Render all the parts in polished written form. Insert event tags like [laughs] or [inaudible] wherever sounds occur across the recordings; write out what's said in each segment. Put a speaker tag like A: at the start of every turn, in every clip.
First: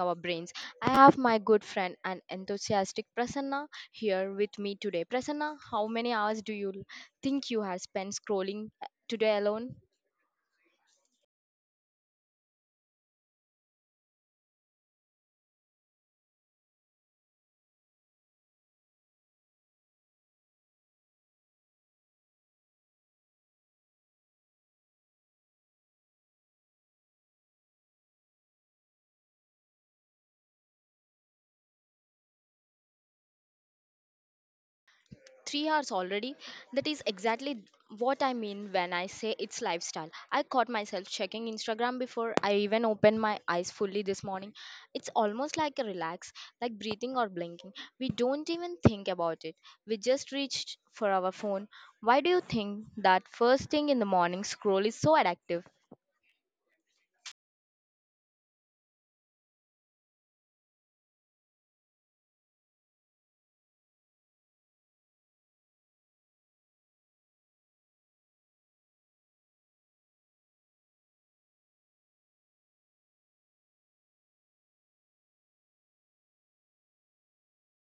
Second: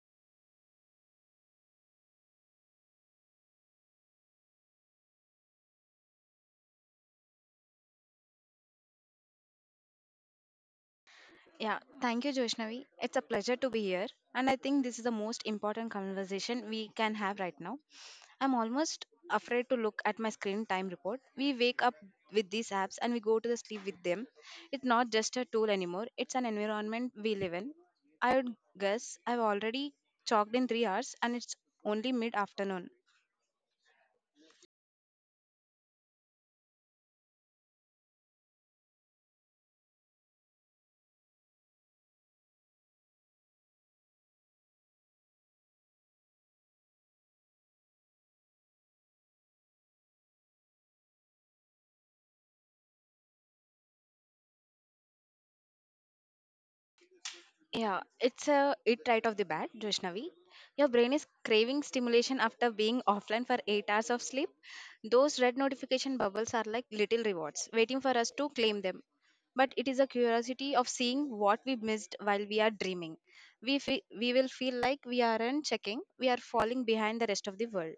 A: our brains. I have my good friend and enthusiastic Prasanna here with me today. Prasanna, how many hours do you think you have spent scrolling today alone?
B: Yeah, thank you, Joshnavi. It's a pleasure to be here. And I think this is the most important conversation we can have right now. I'm almost afraid to look at my screen time report. We wake up with these apps and we go to the sleep with them. It's not just a tool anymore, it's an environment we live in. I would guess I've already chalked in 3 hours and it's only mid afternoon.
A: 3 hours already? That is exactly what I mean when I say it's lifestyle. I caught myself checking Instagram before I even opened my eyes fully this morning. It's almost like a relax, like breathing or blinking. We don't even think about it. We just reach for our phone. Why do you think that first thing in the morning scroll is so addictive?
B: Yeah, it's a it right off the bat, Vaishnavi. Your brain is craving stimulation after being offline for 8 hours of sleep. Those red notification bubbles are like little rewards waiting for us to claim them. But it is a curiosity of seeing what we missed while we are dreaming. We will feel like we aren't checking, we are falling behind the rest of the world.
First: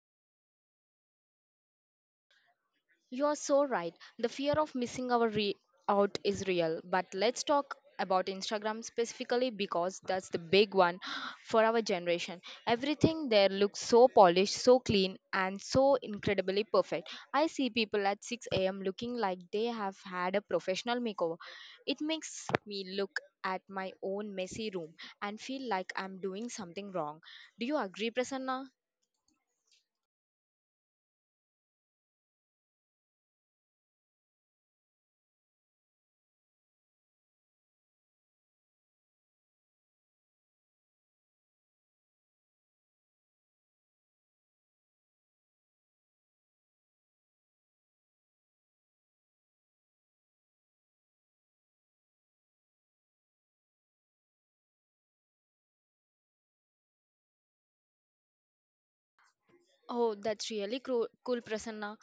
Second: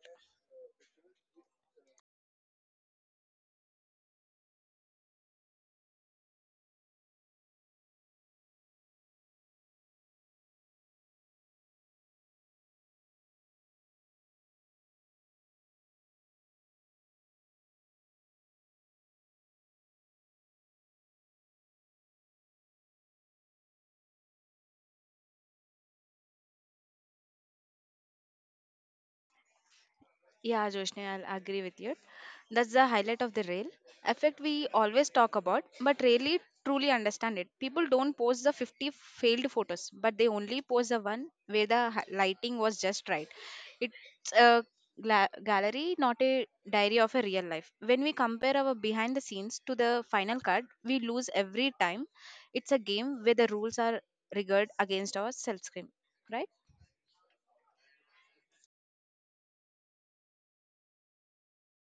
A: You are so right. The fear of missing out is real. But let's talk about Instagram specifically because that's the big one for our generation. Everything there looks so polished, so clean, and so incredibly perfect. I see people at 6 a.m. looking like they have had a professional makeover. It makes me look at my own messy room and feel like I'm doing something wrong. Do you agree, Prasanna?
B: Yeah, Joshni, I'll agree with you. That's the highlight of the rail effect we always talk about, but rarely truly understand it. People don't post the 50 failed photos, but they only post the one where the lighting was just right. It's a gallery, not a diary of a real life. When we compare our behind the scenes to the final cut, we lose every time. It's a game where the rules are rigged against our self-screen, right?
A: Oh, that's really cool, Prasanna.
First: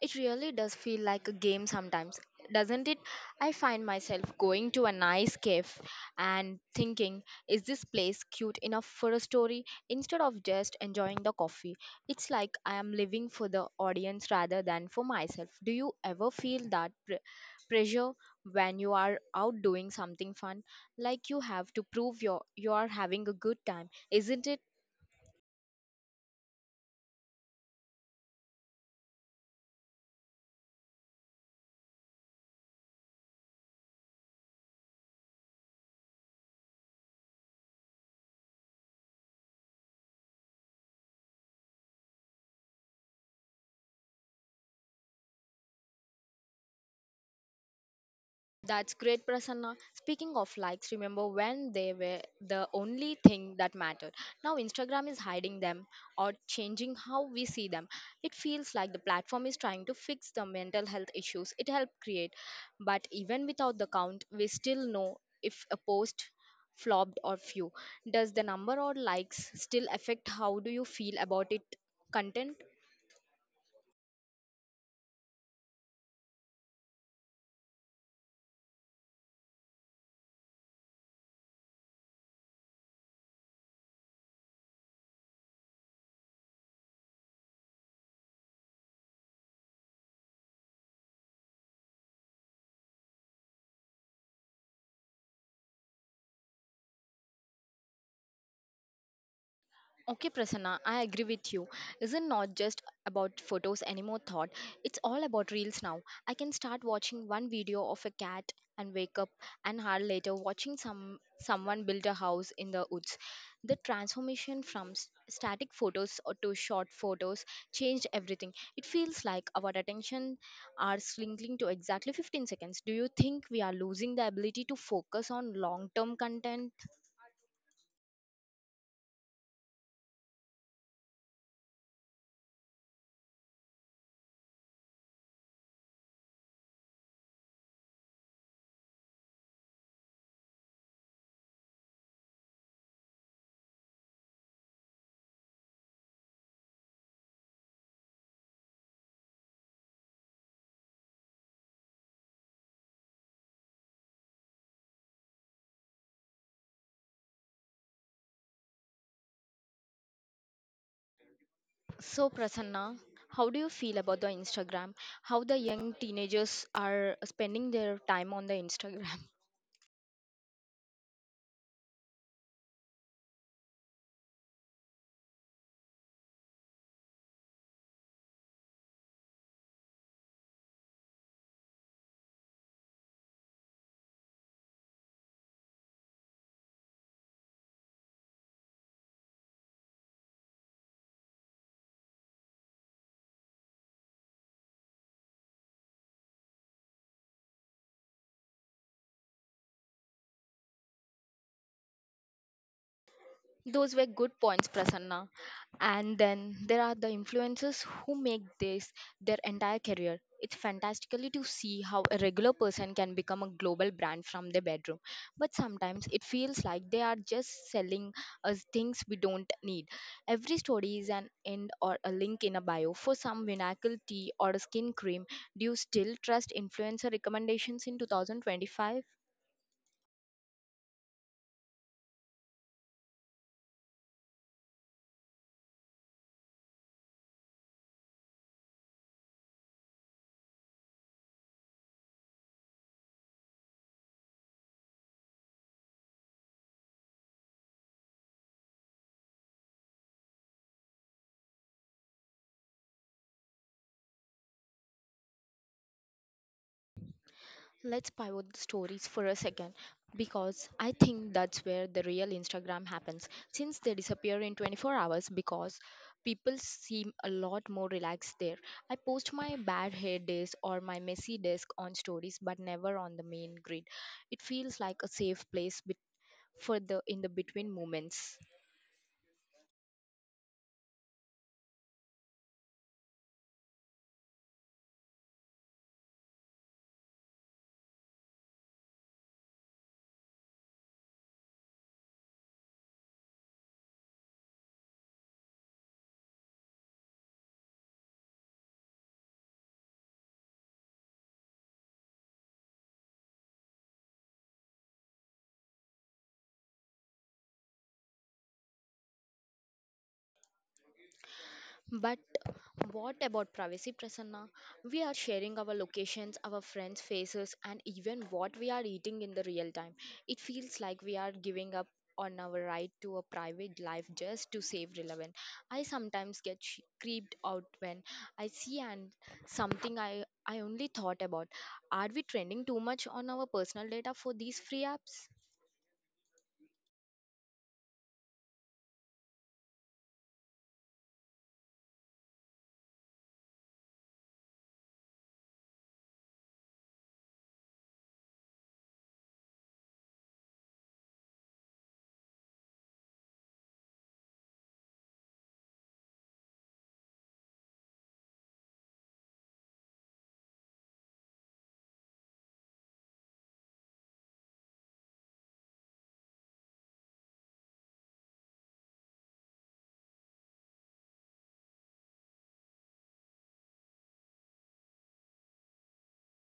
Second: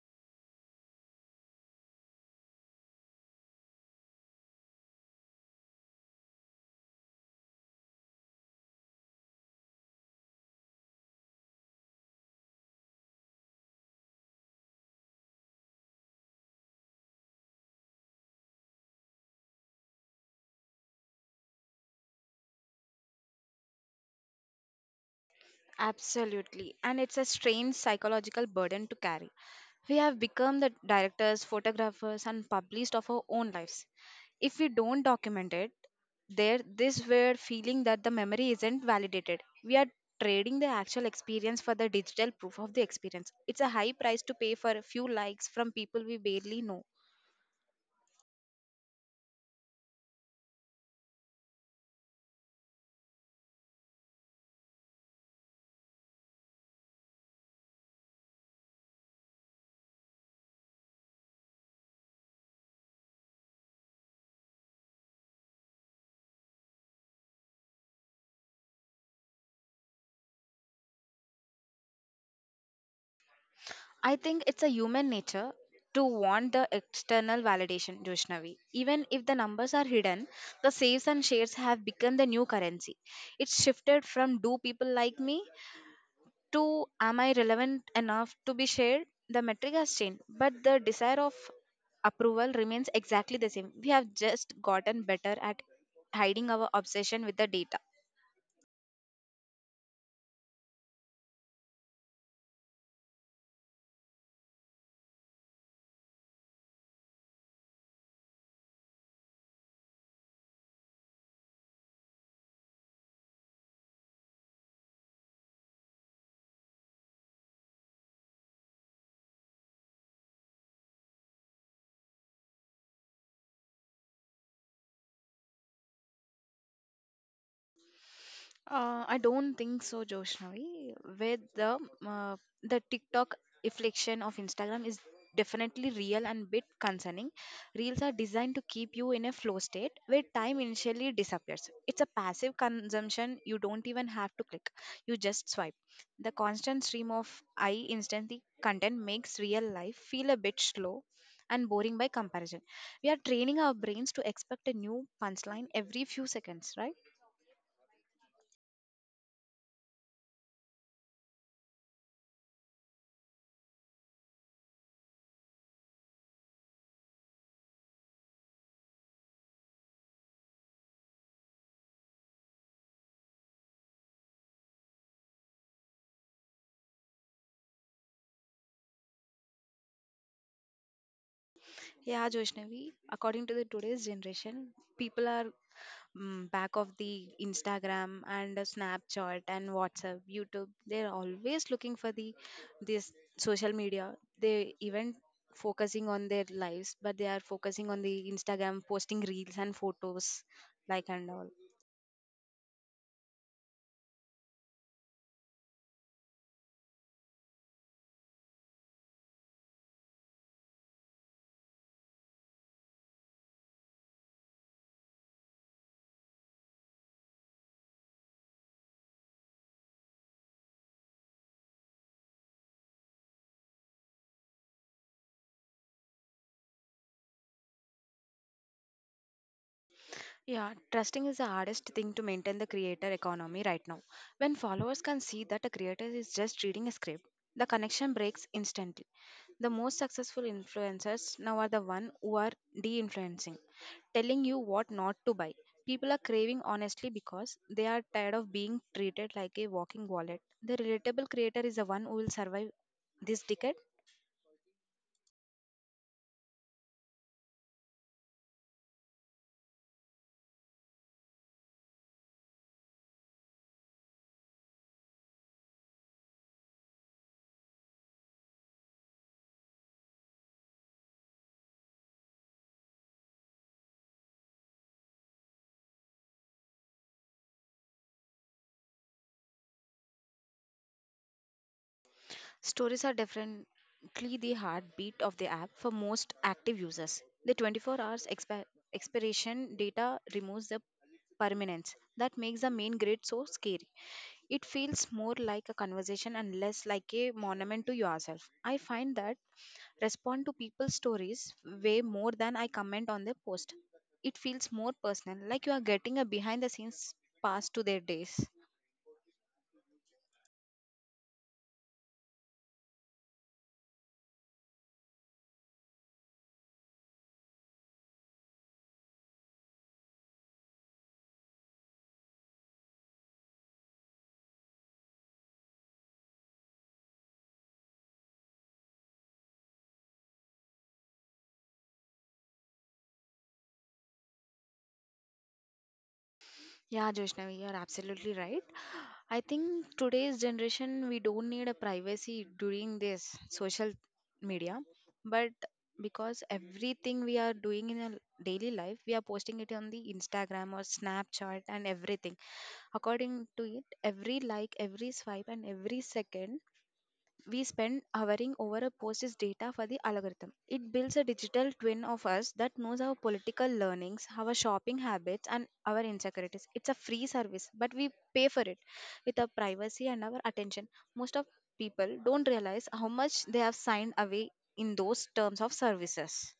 A: It really does feel like a game sometimes, doesn't it? I find myself going to a nice cafe and thinking, is this place cute enough for a story? Instead of just enjoying the coffee, it's like I am living for the audience rather than for myself. Do you ever feel that pressure when you are out doing something fun? Like you have to prove your you are having a good time, isn't it?
B: Absolutely. And it's a strange psychological burden to carry. We have become the directors, photographers, and publicists of our own lives. If we don't document it, there this weird feeling that the memory isn't validated. We are trading the actual experience for the digital proof of the experience. It's a high price to pay for a few likes from people we barely know.
A: That's great, Prasanna. Speaking of likes, remember when they were the only thing that mattered? Now Instagram is hiding them or changing how we see them. It feels like the platform is trying to fix the mental health issues it helped create. But even without the count, we still know if a post flopped or few. Does the number or likes still affect how do you feel about it content?
B: I think it's a human nature to want the external validation, Joshnavi. Even if the numbers are hidden, the saves and shares have become the new currency. It's shifted from do people like me to am I relevant enough to be shared? The metric has changed, but the desire of approval remains exactly the same. We have just gotten better at hiding our obsession with the data.
A: Okay, Prasanna, I agree with you. Isn't not just about photos anymore thought. It's all about reels now. I can start watching one video of a cat and wake up an hour later watching someone build a house in the woods. The transformation from static photos or to short photos changed everything. It feels like our attention are slinking to exactly 15 seconds. Do you think we are losing the ability to focus on long-term content?
B: I don't think so, Joshnavi. Where the TikTok affliction of Instagram is definitely real and bit concerning. Reels are designed to keep you in a flow state where time initially disappears. It's a passive consumption. You don't even have to click. You just swipe. The constant stream of eye instantly content makes real life feel a bit slow and boring by comparison. We are training our brains to expect a new punchline every few seconds, right?
A: So, Prasanna, how do you feel about the Instagram? How the young teenagers are spending their time on the Instagram?
B: Yeah, Joshnavi, according to the today's generation, people are back of the Instagram and Snapchat and WhatsApp, YouTube. They're always looking for the this social media. They even focusing on their lives, but they are focusing on the Instagram, posting reels and photos, like and all.
A: [laughs] Those were good points, Prasanna. And then there are the influencers who make this their entire career. It's fantastically to see how a regular person can become a global brand from their bedroom. But sometimes it feels like they are just selling us things we don't need. Every story is an end or a link in a bio for some miracle tea or a skin cream. Do you still trust influencer recommendations in 2025?
B: Yeah, trusting is the hardest thing to maintain the creator economy right now. When followers can see that a creator is just reading a script, the connection breaks instantly. The most successful influencers now are the one who are de-influencing, telling you what not to buy. People are craving honestly because they are tired of being treated like a walking wallet. The relatable creator is the one who will survive this decade.
A: Let's pivot the stories for a second because I think that's where the real Instagram happens. Since they disappear in 24 hours because people seem a lot more relaxed there. I post my bad hair days or my messy desk on stories but never on the main grid. It feels like a safe place for the in the between moments.
B: Stories are definitely the heartbeat of the app for most active users. The 24 hours expiration data removes the permanence that makes the main grid so scary. It feels more like a conversation and less like a monument to yourself. I find that respond to people's stories way more than I comment on their post. It feels more personal, like you are getting a behind the scenes pass to their days.
A: But what about privacy, Prasanna? We are sharing our locations, our friends' faces, and even what we are eating in the real time. It feels like we are giving up on our right to a private life just to save relevant. I sometimes get creeped out when I see and something I only thought about. Are we trending too much on our personal data for these free apps?
B: Yeah, Joshnavi, you are absolutely right. I think today's generation we don't need a privacy during this social media, but because everything we are doing in our daily life, we are posting it on the Instagram or Snapchat and everything. According to it, every like, every swipe, and every second we spend hovering over a post's data for the algorithm. It builds a digital twin of us that knows our political learnings, our shopping habits, and our insecurities. It's a free service, but we pay for it with our privacy and our attention. Most of people don't realize how much they have signed away in those terms of services.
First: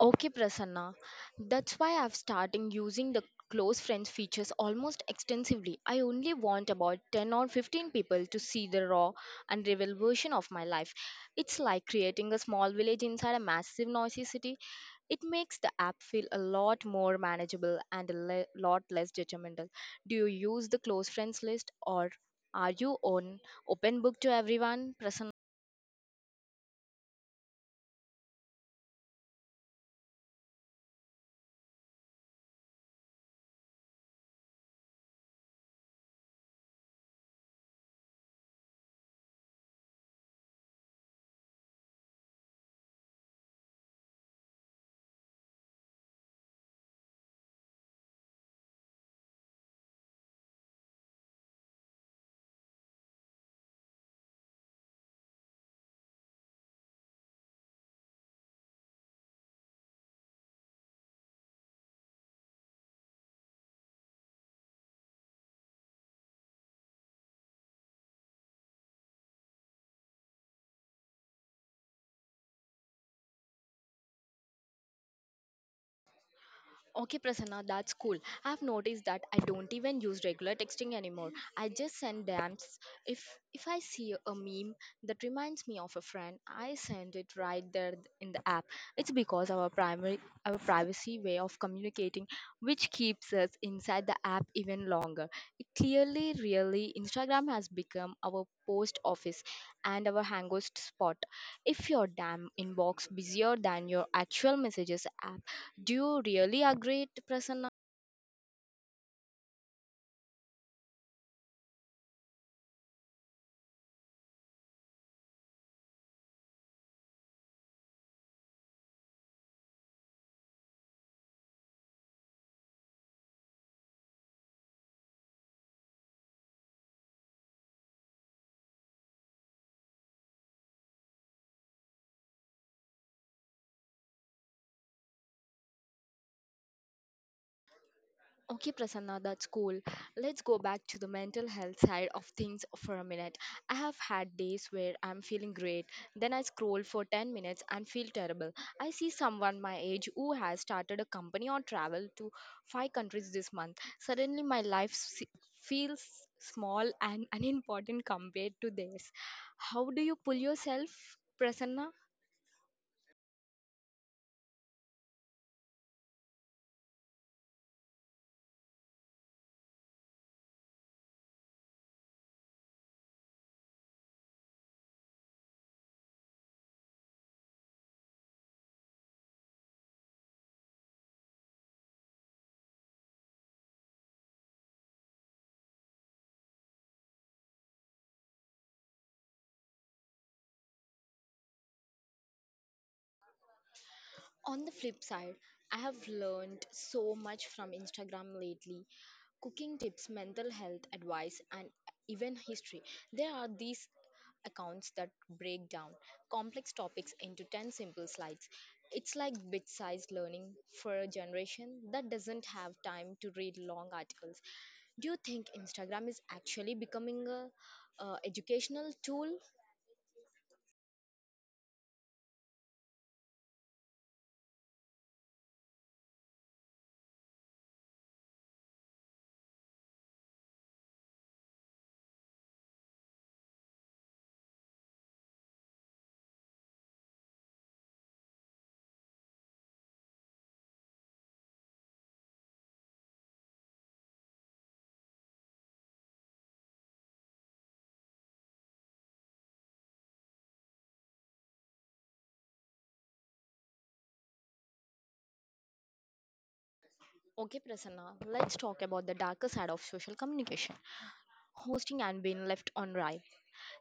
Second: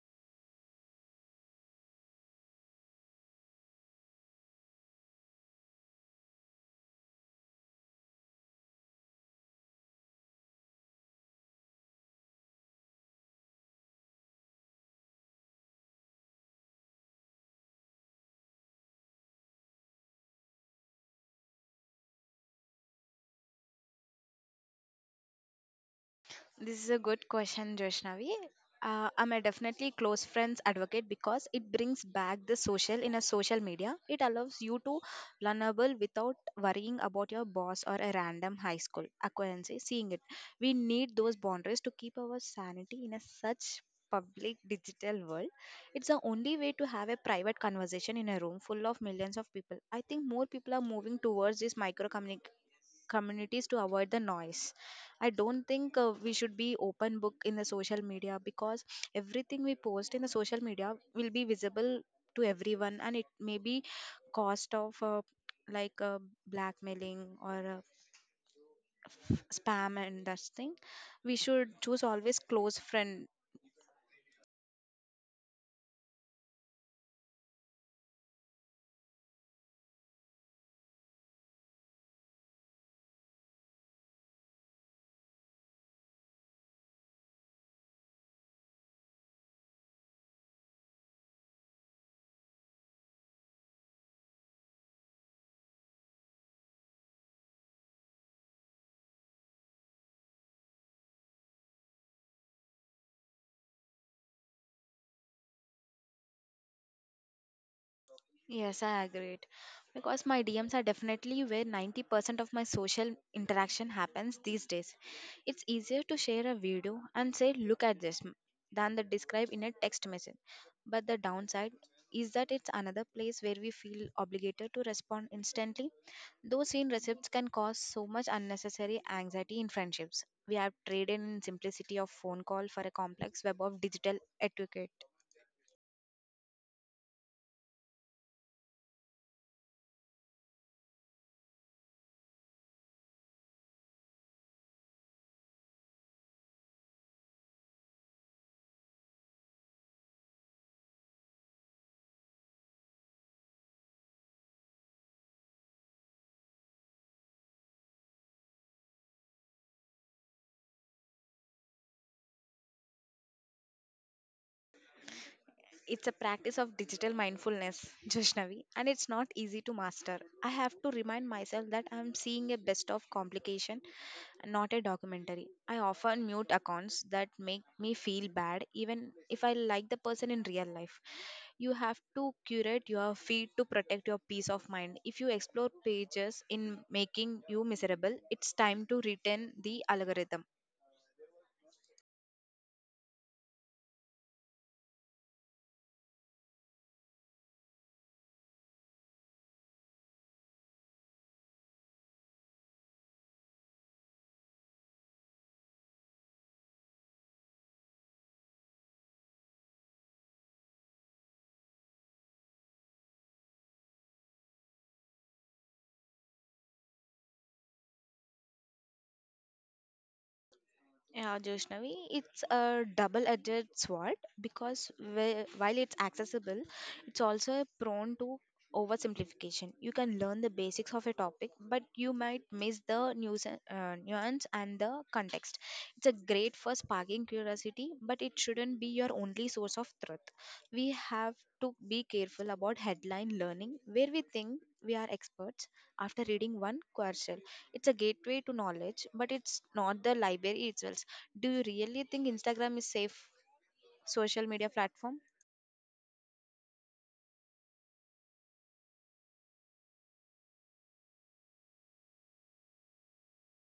A: Okay, Prasanna. That's why I've started using the close friends features almost extensively. I only want about 10 or 15 people to see the raw and real version of my life. It's like creating a small village inside a massive noisy city. It makes the app feel a lot more manageable and a lot less judgmental. Do you use the close friends list or are you on open book to everyone, Prasanna?
B: This is a good question, Joshnavi. I'm a definitely close friends advocate because it brings back the social in a social media. It allows you to learnable without worrying about your boss or a random high school acquaintance seeing it. We need those boundaries to keep our sanity in a such public digital world. It's the only way to have a private conversation in a room full of millions of people. I think more people are moving towards this micro communities to avoid the noise. I don't think we should be open book in the social media, because everything we post in the social media will be visible to everyone and it may be cost of like, blackmailing or spam, and that thing we should choose always close friend.
A: Okay, Prasanna, that's cool. I've noticed that I don't even use regular texting anymore. I just send DMs. If if I see a meme that reminds me of a friend, I send it right there in the app. It's because our primary our privacy way of communicating, which keeps us inside the app even longer. It clearly, really, Instagram has become our post office and our hangout spot. If your damn inbox busier than your actual messages app do you really agree, to Prasanna?
B: Yes, I agree. Because my DMs are definitely where 90% of my social interaction happens these days. It's easier to share a video and say, look at this than the describe in a text message. But the downside is that it's another place where we feel obligated to respond instantly. Those seen receipts can cause so much unnecessary anxiety in friendships. We have traded in simplicity of phone call for a complex web of digital etiquette.
A: Okay, Prasanna, that's cool. Let's go back to the mental health side of things for a minute. I have had days where I'm feeling great, then I scroll for 10 minutes and feel terrible. I see someone my age who has started a company or traveled to 5 countries this month. Suddenly, my feels small and [laughs] unimportant compared to this. How do you pull yourself, Prasanna?
B: It's a practice of digital mindfulness, [laughs] Joshnavi, and it's not easy to master. I have to remind myself that I'm seeing a best of complication, not a documentary. I often mute accounts that make me feel bad, even if I like the person in real life. You have to curate your feed to protect your peace of mind. If you explore pages in making you miserable, it's time to return the algorithm.
A: On the flip side, I have learned so much from Instagram lately cooking tips, mental health advice, and even history. There are these accounts that break down complex topics into 10 simple slides. It's like bit sized learning for a generation that doesn't have time to read long articles. Do you think Instagram is actually becoming a educational tool?
B: Yeah, Joshnavi, it's a double-edged sword because while it's accessible, it's also prone to oversimplification. You can learn the basics of a topic, but you might miss the nuance and the context. It's a great for sparking curiosity, but it shouldn't be your only source of truth. We have to be careful about headline learning, where we think we are experts after reading one quarrel. It's a gateway to knowledge, but it's not the library itself. Do you really think Instagram is safe social media platform?
A: Okay, Prasanna, let's talk about the darker side of social communication. Hosting and been left on right.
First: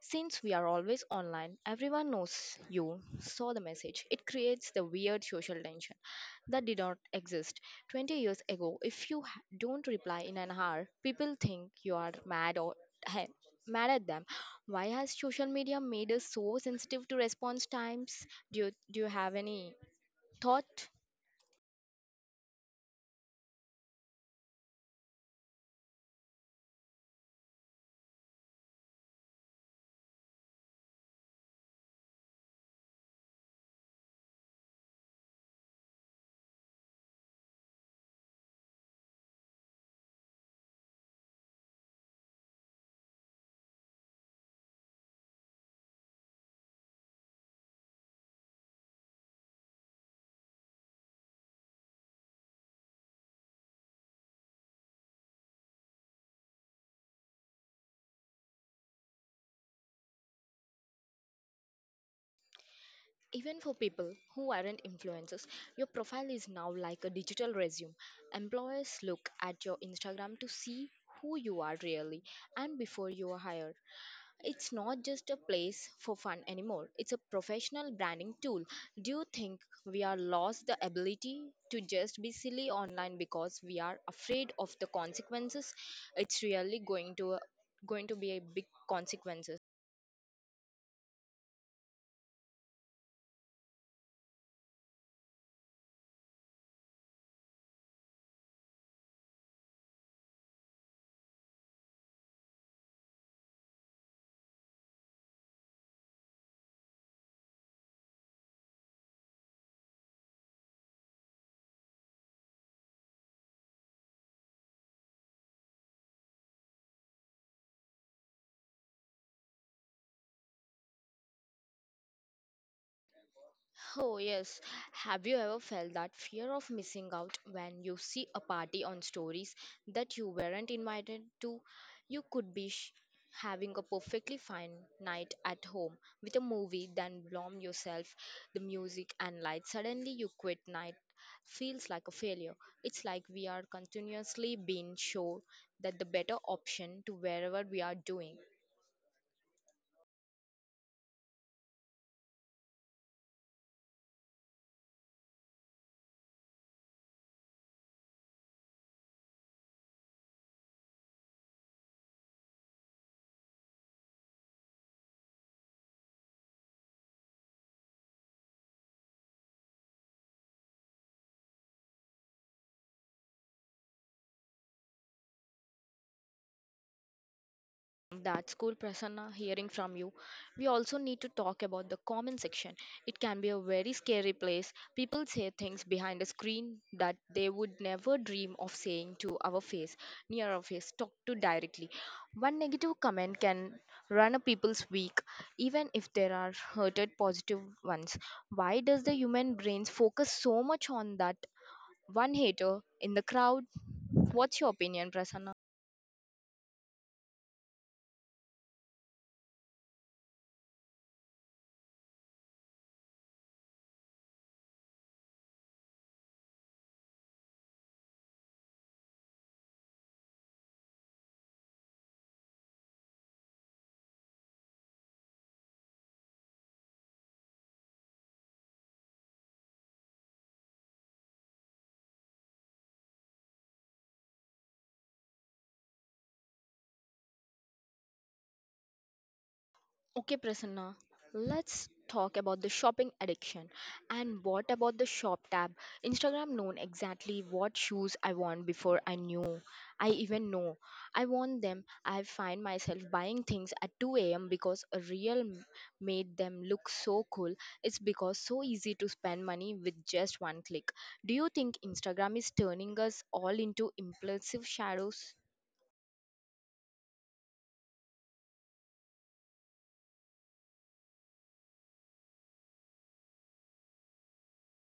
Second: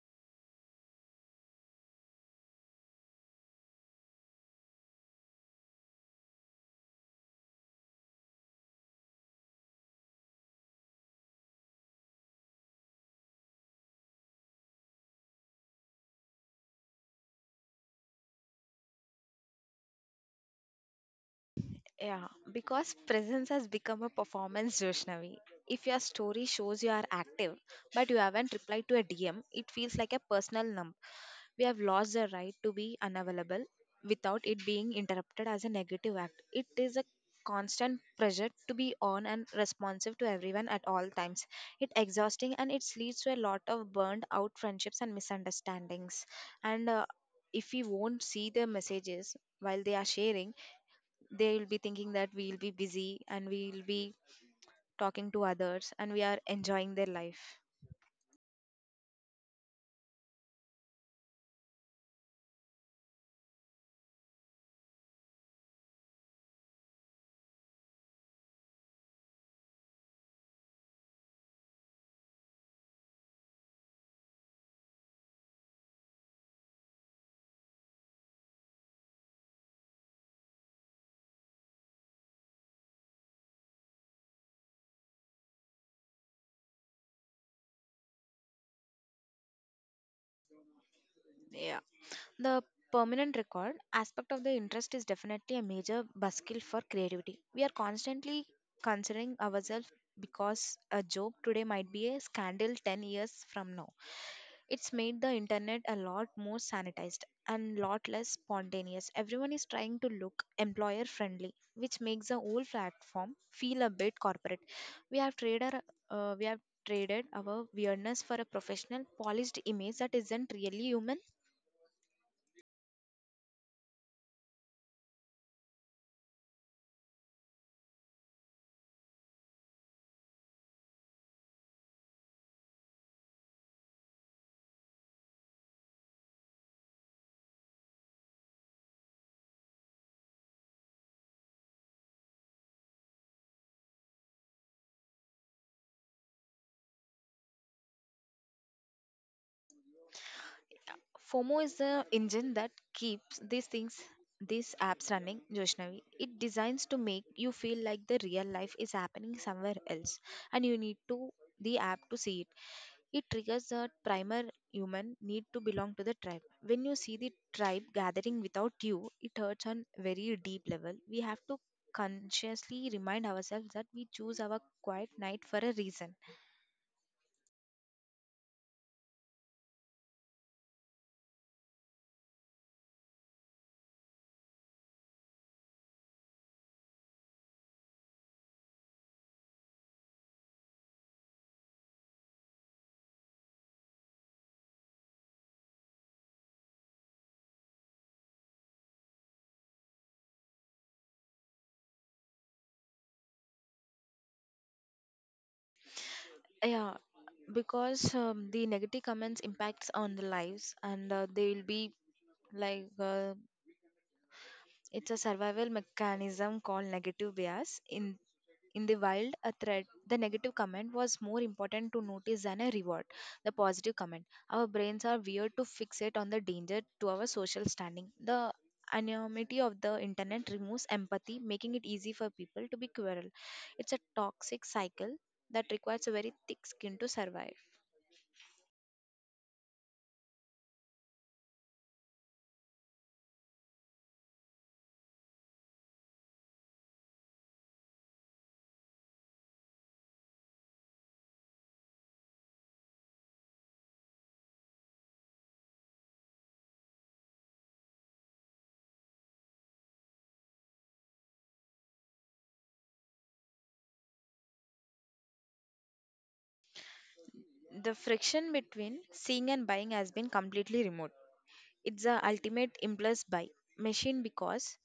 A: Since we are always online, everyone knows you saw the message. It creates the weird social tension that did not exist 20 years ago. If you don't reply in an hour, people think you are mad or he- mad at them. Why has social media made us so sensitive to response times? Do you have any thought?
B: Yeah, because presence has become a performance, Joshnavi. If your story shows you are active, but you haven't replied to a DM, it feels like a personal numb. We have lost the right to be unavailable without it being interrupted as a negative act. It is a constant pressure to be on and responsive to everyone at all times. It exhausting and it leads to a lot of burned out friendships and misunderstandings. And if we won't see the messages while they are sharing, they will be thinking that we'll be busy and we'll be talking to others and we are enjoying their life.
A: Even for people who aren't influencers, your profile is now like a digital resume. Employers look at your Instagram to see who you are really and before you are hired. It's not just a place for fun anymore, it's a professional branding tool. Do you think we are lost the ability to just be silly online because we are afraid of the consequences? It's really going to be a big consequences.
B: The permanent record aspect of the interest is definitely a major buskill for creativity. We are constantly considering ourselves because a joke today might be a scandal 10 years from now. It's made the internet a lot more sanitized and lot less spontaneous. Everyone is trying to look employer friendly, which makes the whole platform feel a bit corporate. We have traded we have traded our weirdness for a professional polished image that isn't really human.
A: Oh, yes. Have you ever felt that fear of missing out when you see a party on stories that you weren't invited to? You could be having a perfectly fine night at home with a movie, then blame yourself, the music, and light. Suddenly, you quit night. Feels like a failure. It's like we are continuously being shown that the better option to wherever we are doing.
B: FOMO is the engine that keeps these things, these apps running, Joshnavi. It designs to make you feel like the real life is happening somewhere else and you need to the app to see it. It triggers the primal human need to belong to the tribe. When you see the tribe gathering without you, it hurts on very deep level. We have to consciously remind ourselves that we choose our quiet night for a reason.
A: Love that school, Prasanna, hearing from you. We also need to talk about the comment section. It can be a very scary place. People say things behind a screen that they would never dream of saying to our face, near our face, talk to directly. One negative comment can run a people's week, even if there are hurted positive ones. Why does the human brains focus so much on that one hater in the crowd? What's your opinion, Prasanna?
B: Yeah, because the negative comments impacts on the lives and they will be, like, it's a survival mechanism called negative bias in the wild. A threat, the negative comment, was more important to notice than a reward, the positive comment. Our brains are weird to fixate on the danger to our social standing. The anonymity of the internet removes empathy, making it easy for people to be cruel. It's a toxic cycle that requires a very thick skin to survive.
A: Okay, Prasanna, let's talk about the shopping addiction. And what about the shop tab? Instagram known exactly what shoes I want before I knew. I even know. I want them. I find myself buying things at 2 a.m. because a made them look so cool. It's because so easy to spend money with just one click. Do you think Instagram is turning us all into impulsive shadows?
B: The friction between seeing and buying has been completely removed. It's the ultimate impulse buy machine because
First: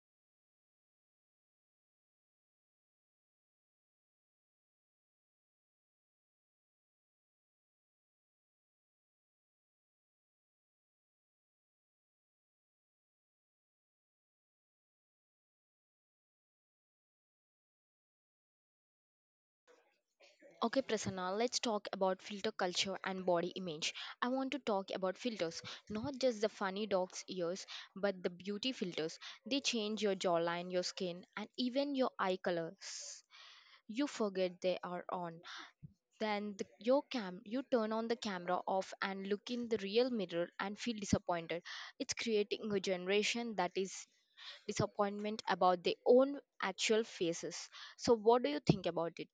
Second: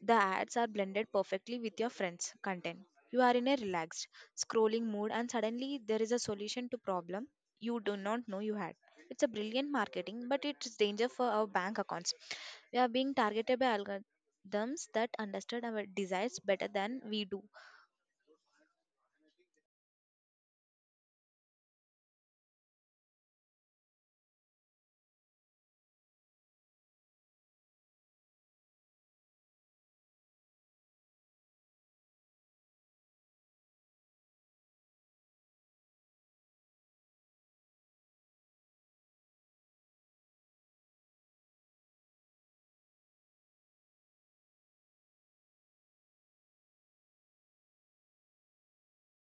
B: the ads are blended perfectly with your friends' content. You are in a relaxed, scrolling mood, and suddenly there is a solution to problem you do not know you had. It's a brilliant marketing, but it's danger for our bank accounts. We are being targeted by algorithms that understand our desires better than we do.
A: Okay, Prasanna, let's talk about filter culture and body image. I want to talk about filters, not just the funny dog's ears, but the beauty filters. They change your jawline, your skin, and even your eye colors. You forget they are on. Then your cam, you turn on the camera off and look in the real mirror and feel disappointed. It's creating a generation that is disappointment about their own actual faces. So, what do you think about it?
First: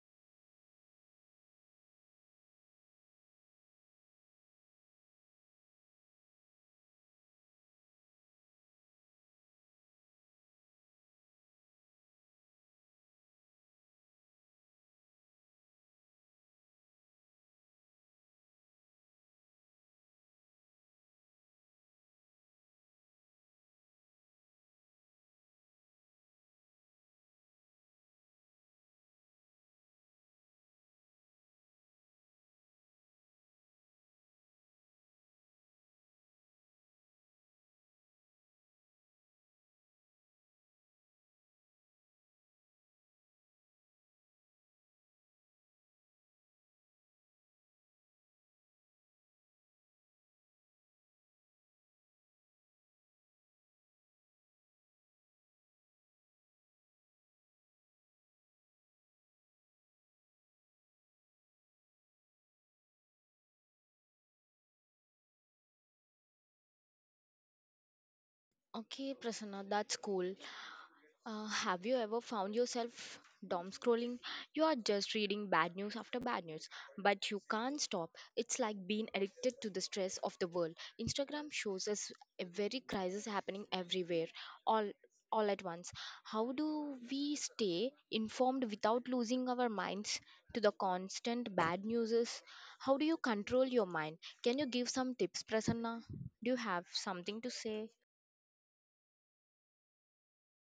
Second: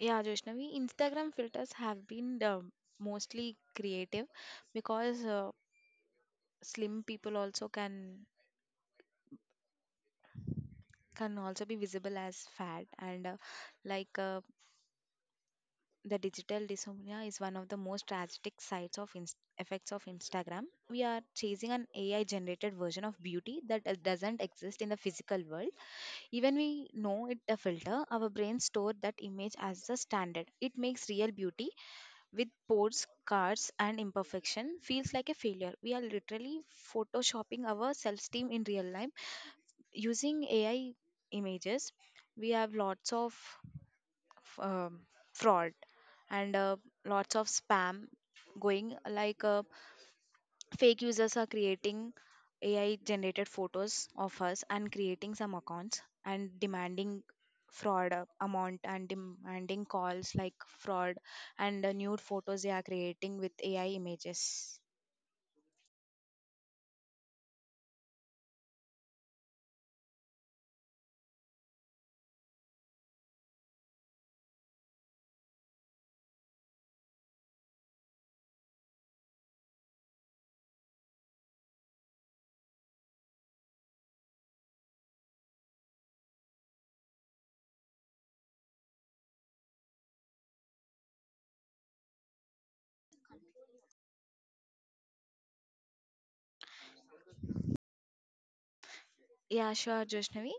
B: Yeah, Joshnavi, Instagram filters have been the mostly creative because slim people also can also be visible as fat and like uh, the digital dysmorphia is one of the most tragic sides of effects of Instagram. We are chasing an AI generated version of beauty that doesn't exist in the physical world. Even we know it a filter, our brains store that image as the standard. It makes real beauty with ports, cards, and imperfection feels like a failure. We are literally photoshopping our self esteem in real life using AI images. We have lots of um, fraud and lots of spam going like fake users are creating AI generated photos of us and creating some accounts and demanding fraud amount and demanding calls like fraud and nude photos they are creating with AI images.
A: Okay, Prasanna, that's cool. Have you ever found yourself doom scrolling? You are just reading bad news after bad news, but you can't stop. It's like being addicted to the stress of the world. Instagram shows us a very crisis happening everywhere, all all at once. How do we stay informed without losing our minds to the constant bad news? How do you control your mind? Can you give some tips, Prasanna? Do you have something to say?
B: Yeah, sure, Joshnavi.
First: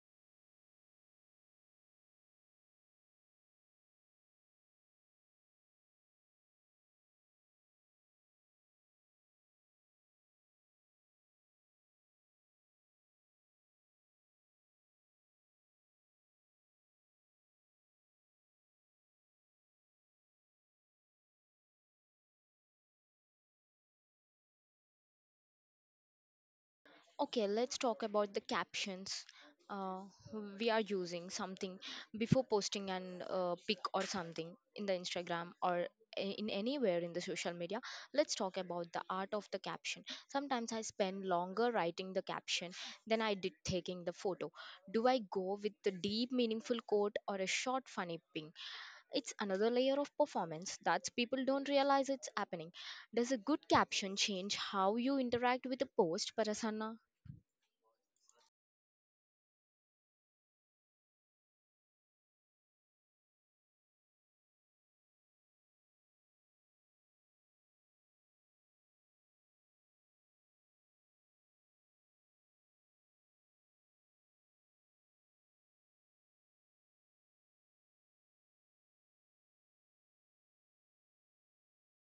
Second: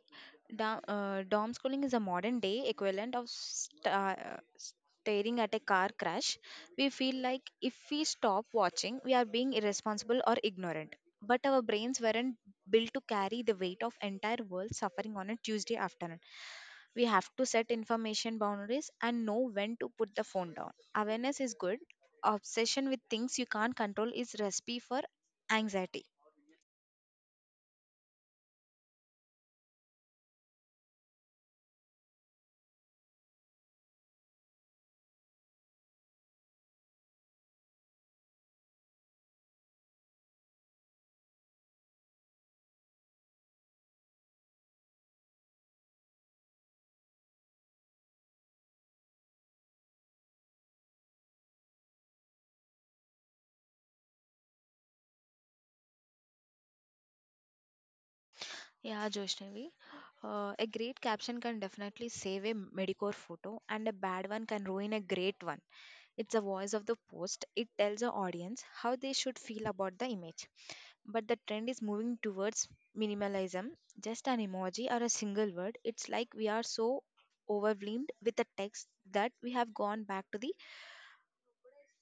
B: Dom schooling is a modern day equivalent of staring at a car crash. We feel like if we stop watching, we are being irresponsible or ignorant. But our brains weren't built to carry the weight of entire world suffering on a Tuesday afternoon. We have to set information boundaries and know when to put the phone down. Awareness is good. Obsession with things you can't control is recipe for anxiety.
A: Okay, let's talk about the captions. Uh, we are using something before posting an pic or something in the Instagram or in anywhere in the social media. Let's talk about the art of the caption. Sometimes I spend longer writing the caption than I did taking the photo. Do I go with the deep, meaningful quote or a short, funny ping? It's another layer of performance that people don't realize it's happening. Does a good caption change how you interact with a post, Parasana?
B: Yeah, Joshnavi. A great caption can definitely save a Medicore photo, and a bad one can ruin a great one. It's the voice of the post. It tells the audience how they should feel about the image. But the trend is moving towards minimalism. Just an emoji or a single word. It's like we are so overwhelmed with the text that we have gone back to the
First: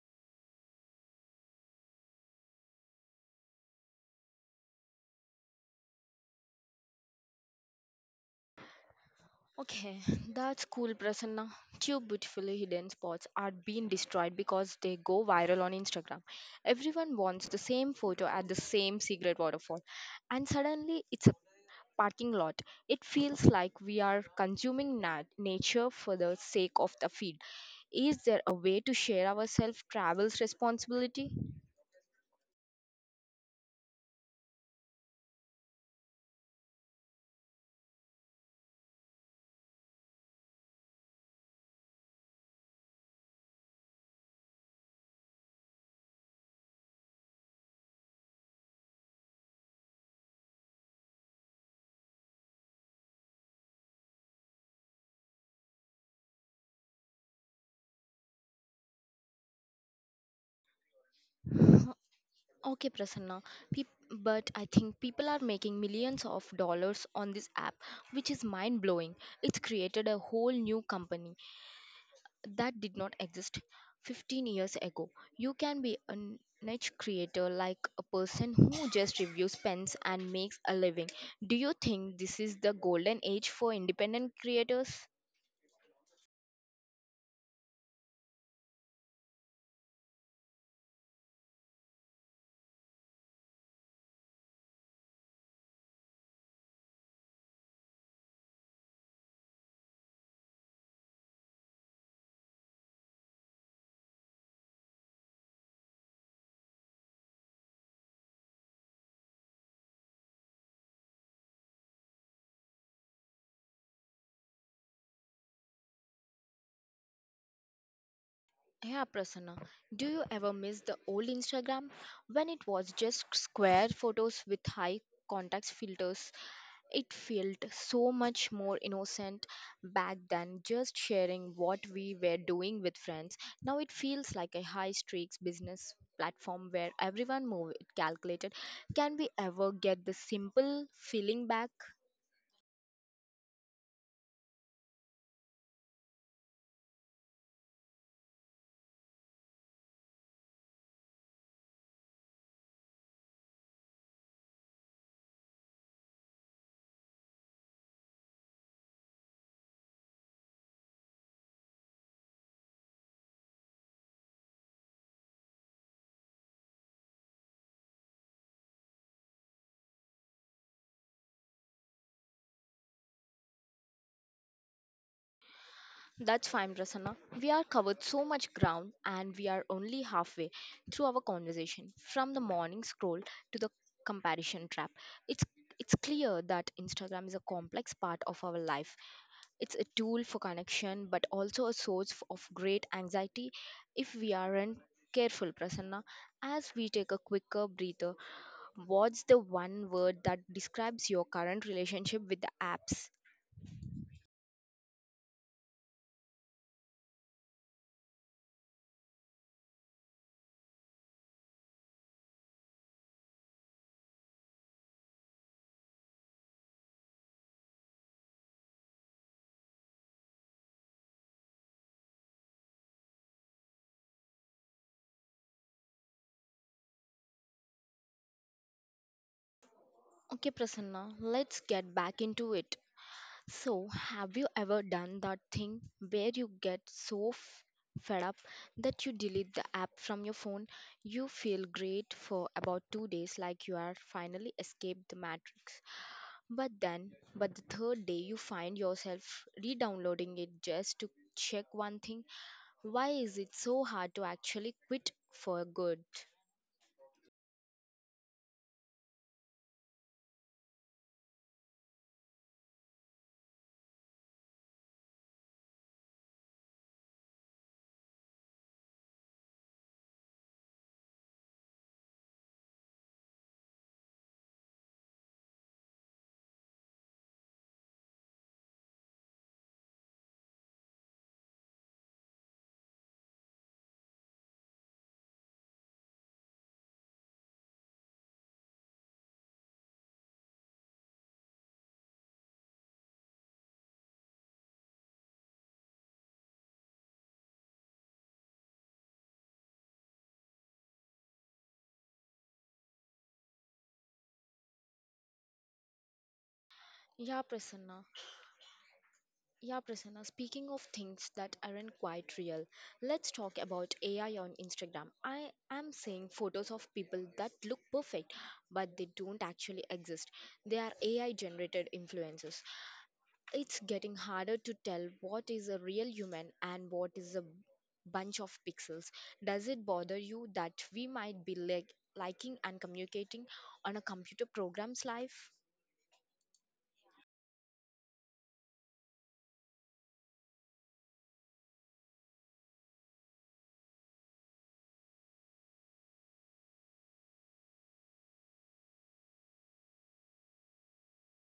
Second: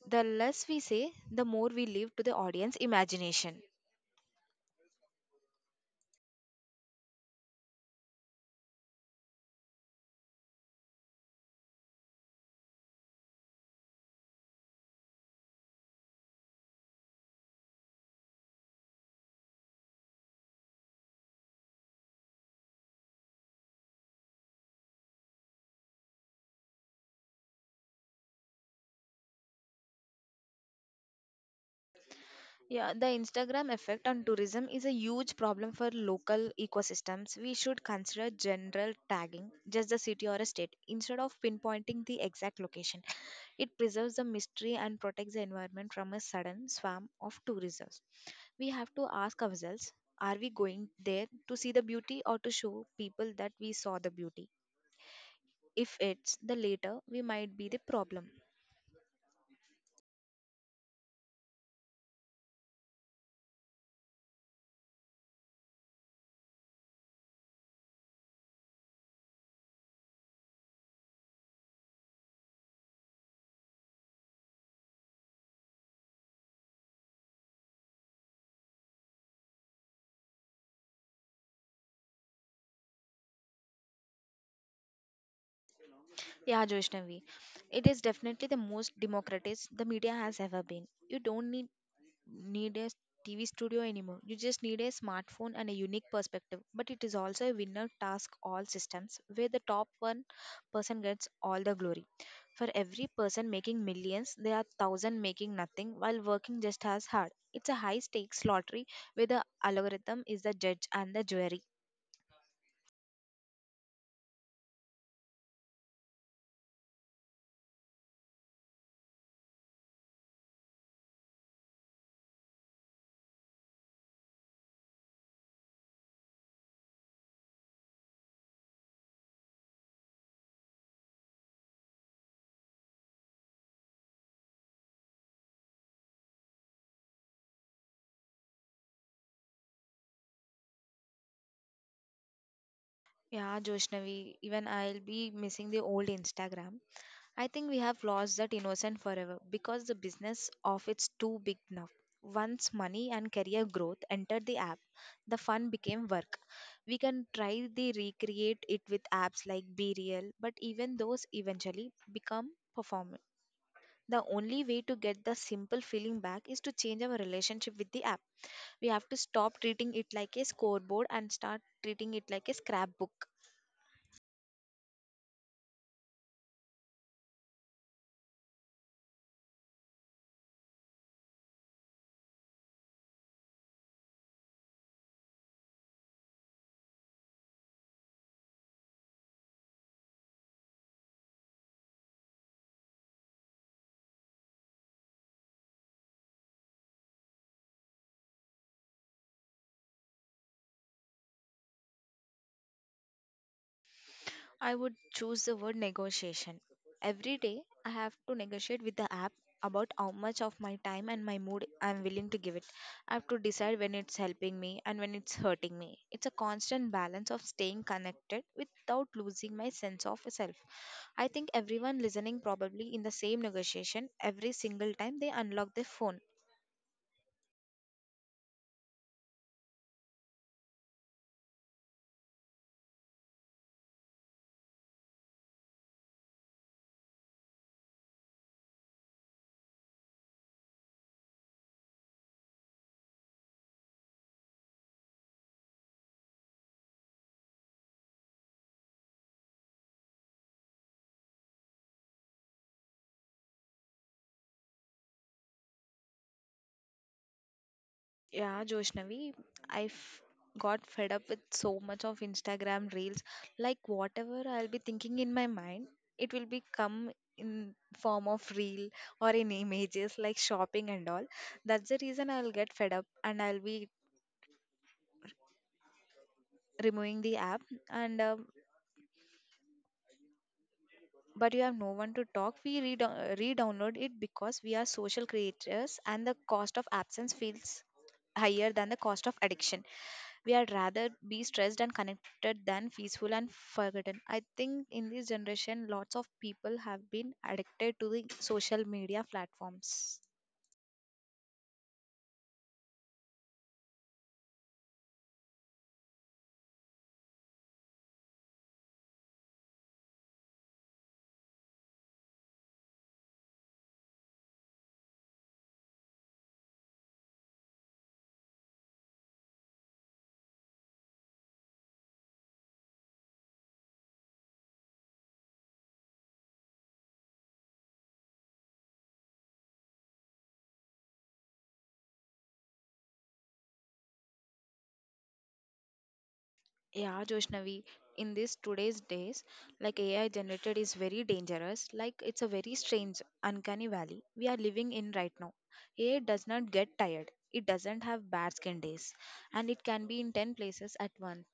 B: the less we say, the more we leave to the audience imagination.
A: Okay, that's cool, Prasanna. Two beautifully hidden spots are being destroyed because they go viral on Instagram. Everyone wants the same photo at the same secret waterfall, and suddenly it's a parking lot. It feels like we are consuming nature for the sake of the feed. Is there a way to share ourselves travels responsibility?
B: Yeah, the Instagram effect on tourism is a huge problem for local ecosystems. We should consider general tagging, just the city or a state, instead of pinpointing the exact location. It preserves the mystery and protects the environment from a sudden swarm of tourists. We have to ask ourselves, are we going there to see the beauty or to show people that we saw the beauty? If it's the latter, we might be the problem.
A: Okay, Prasanna, peop- but I think people are making millions of dollars on this app, which is mind blowing. It's created a whole new company that did not exist 15 years ago. You can be a niche creator like a person who just reviews pens and makes a living. Do you think this is the golden age for independent creators?
B: Yeah, Joishnavi, it is definitely the most democratic the media has ever been. You don't need a TV studio anymore. You just need a smartphone and a unique perspective. But it is also a winner task all systems where the top 1% gets all the glory. For every person making millions, there are 1,000 making nothing while working just as hard. It's a high stakes lottery where the algorithm is the judge and the jury.
A: Yeah, Prasanna, do you ever miss the old Instagram when it was just square photos with high context filters? It felt so much more innocent back then, just sharing what we were doing with friends. Now it feels like a high stakes business platform where everyone move it calculated. Can we ever get the simple feeling back?
B: Yeah, Joshnavi, even I'll be missing the old Instagram. I think we have lost that innocence forever because the business of it's too big now. Once money and career growth entered the app, the fun became work. We can try to recreate it with apps like Be Real, but even those eventually become performant. The only way to get the simple feeling back is to change our relationship with the app. We have to stop treating it like a scoreboard and start treating it like a scrapbook.
A: That's fine, Prasanna. We are covered so much ground and we are only halfway through our conversation. From the morning scroll to the comparison trap. It's it's clear that Instagram is a complex part of our life. It's a tool for connection, but also a source of great anxiety if we aren't careful, Prasanna. As we take a quicker breather, what's the one word that describes your current relationship with the apps?
B: I would choose the word negotiation. Every day, I have to negotiate with the app about how much of my time and my mood I'm willing to give it. I have to decide when it's helping me and when it's hurting me. It's a constant balance of staying connected without losing my sense of self. I think everyone listening probably in the same negotiation every single time they unlock their phone.
A: Okay, Prasanna, let's get back into it. So, have you ever done that thing where you get so fed up that you delete the app from your phone? You feel great for about 2 days, like you are finally escaped the matrix. But then, but the third day, you find yourself re-downloading it just to check one thing. Why is it so hard to actually quit for good?
B: Yeah, Joshnavi, I've got fed up with so much of Instagram reels. Like whatever I'll be thinking in my mind, it will be come in form of reel or in images like shopping and all. That's the reason I'll get fed up and I'll be removing the app. And but you have no one to talk. We re re-download it because we are social creators and the cost of absence feels higher than the cost of addiction. We are rather be stressed and connected than peaceful and forgotten. I think in this generation, lots of people have been addicted to the social media platforms.
A: Yeah, Prasanna. Yeah, Prasanna. Speaking of things that aren't quite real, let's talk about AI on Instagram. I am seeing photos of people that look perfect, but they don't actually exist. They are AI generated influencers. It's getting harder to tell what is a real human and what is a bunch of pixels. Does it bother you that we might be like liking and communicating on a computer program's life?
B: Yeah, Joshnavi, in this today's days, like AI generated is very dangerous. Like it's a very strange, uncanny valley we are living in right now. AI does not get tired. It doesn't have bad skin days, and it can be in 10 places at once.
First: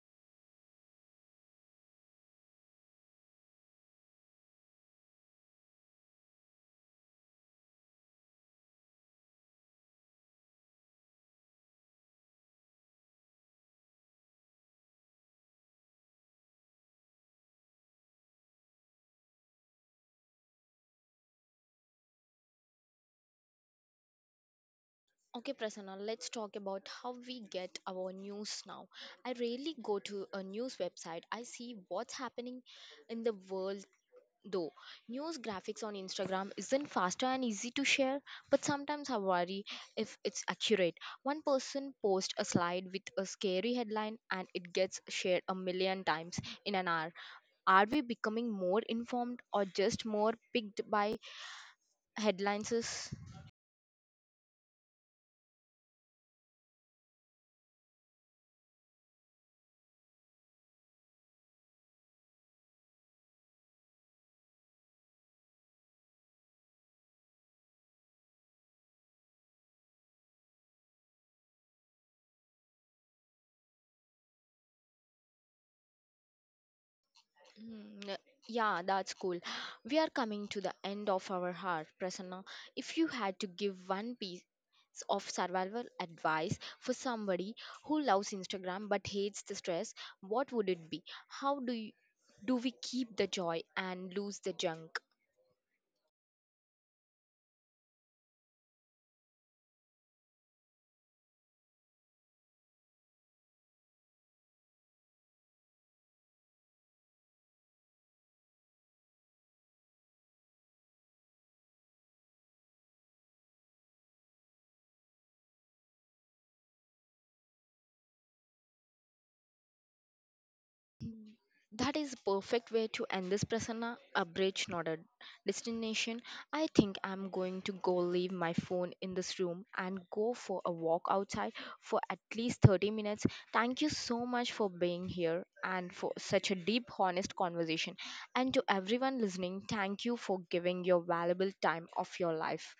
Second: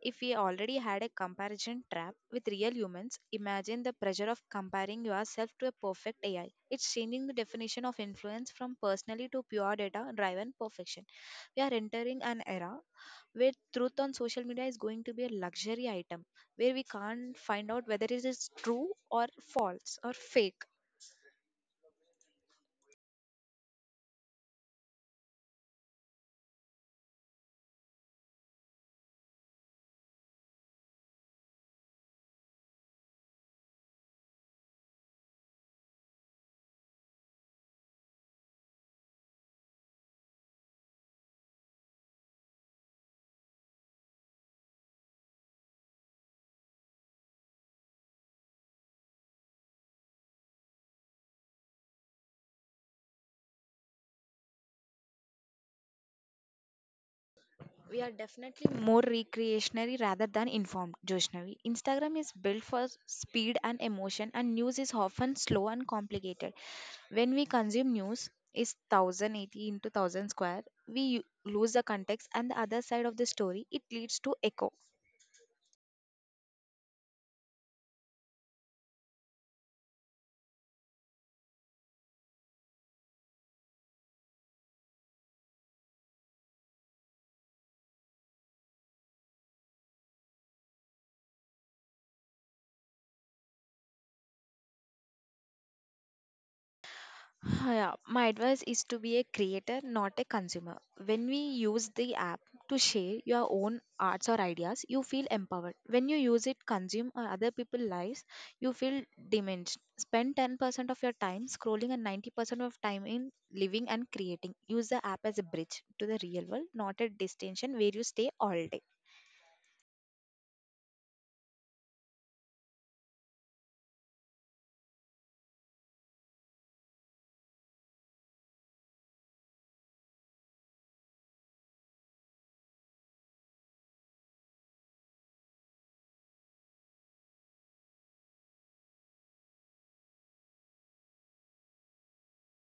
B: If we already had a comparison trap with real humans, imagine the pressure of comparing yourself to a perfect AI. It's changing the definition of influence from personally to pure data driven perfection. We are entering an era where truth on social media is going to be a luxury item, where we can't find out whether it is true or false or fake.
A: Okay, Prasanna, let's talk about how we get our news now. I rarely go to a news website. I see what's happening in the world. Though news graphics on Instagram isn't faster and easy to share, but sometimes I worry if it's accurate. One person posts a slide with a scary headline and it gets shared a million times in an hour. Are we becoming more informed or just more picked by headlines?
B: We are definitely more recreationary rather than informed, Joshnavi. Instagram is built for speed and emotion, and news is often slow and complicated. When we consume news, is 1080 into 1,000 square, we lose the context and the other side of the story. It leads to echo.
A: Hmm, uh, Yeah, that's cool. We are coming to the end of our hour, Prasanna. If you had to give one piece of survival advice for somebody who loves Instagram but hates the stress, what would it be? How do you, do we keep the joy and lose the junk?
B: Yeah, my advice is to be a creator, not a consumer. When we use the app to share your own arts or ideas, you feel empowered. When you use it, consume or other people's lives, you feel diminished. Spend 10% of your time scrolling and 90% of time in living and creating. Use the app as a bridge to the real world, not a destination where you stay all day.
A: Mm. That is perfect way to end this Prasanna. A bridge, not a destination. I think I'm going to go leave my phone in this room and go for a walk outside for at least 30 minutes. Thank you so much for being here and for such a deep, honest conversation. And to everyone listening, thank you for giving your valuable time of your life.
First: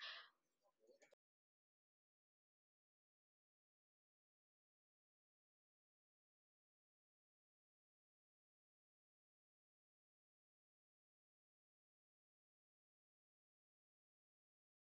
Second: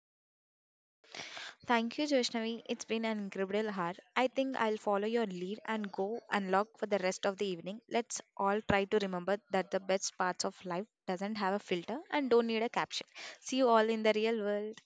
B: Thank you, Joshnavi. It's been an incredible hour. I think I'll follow your lead and go unlock for the rest of the evening. Let's all try to remember that the best parts of life doesn't have a filter and don't need a caption. See you all in the real world.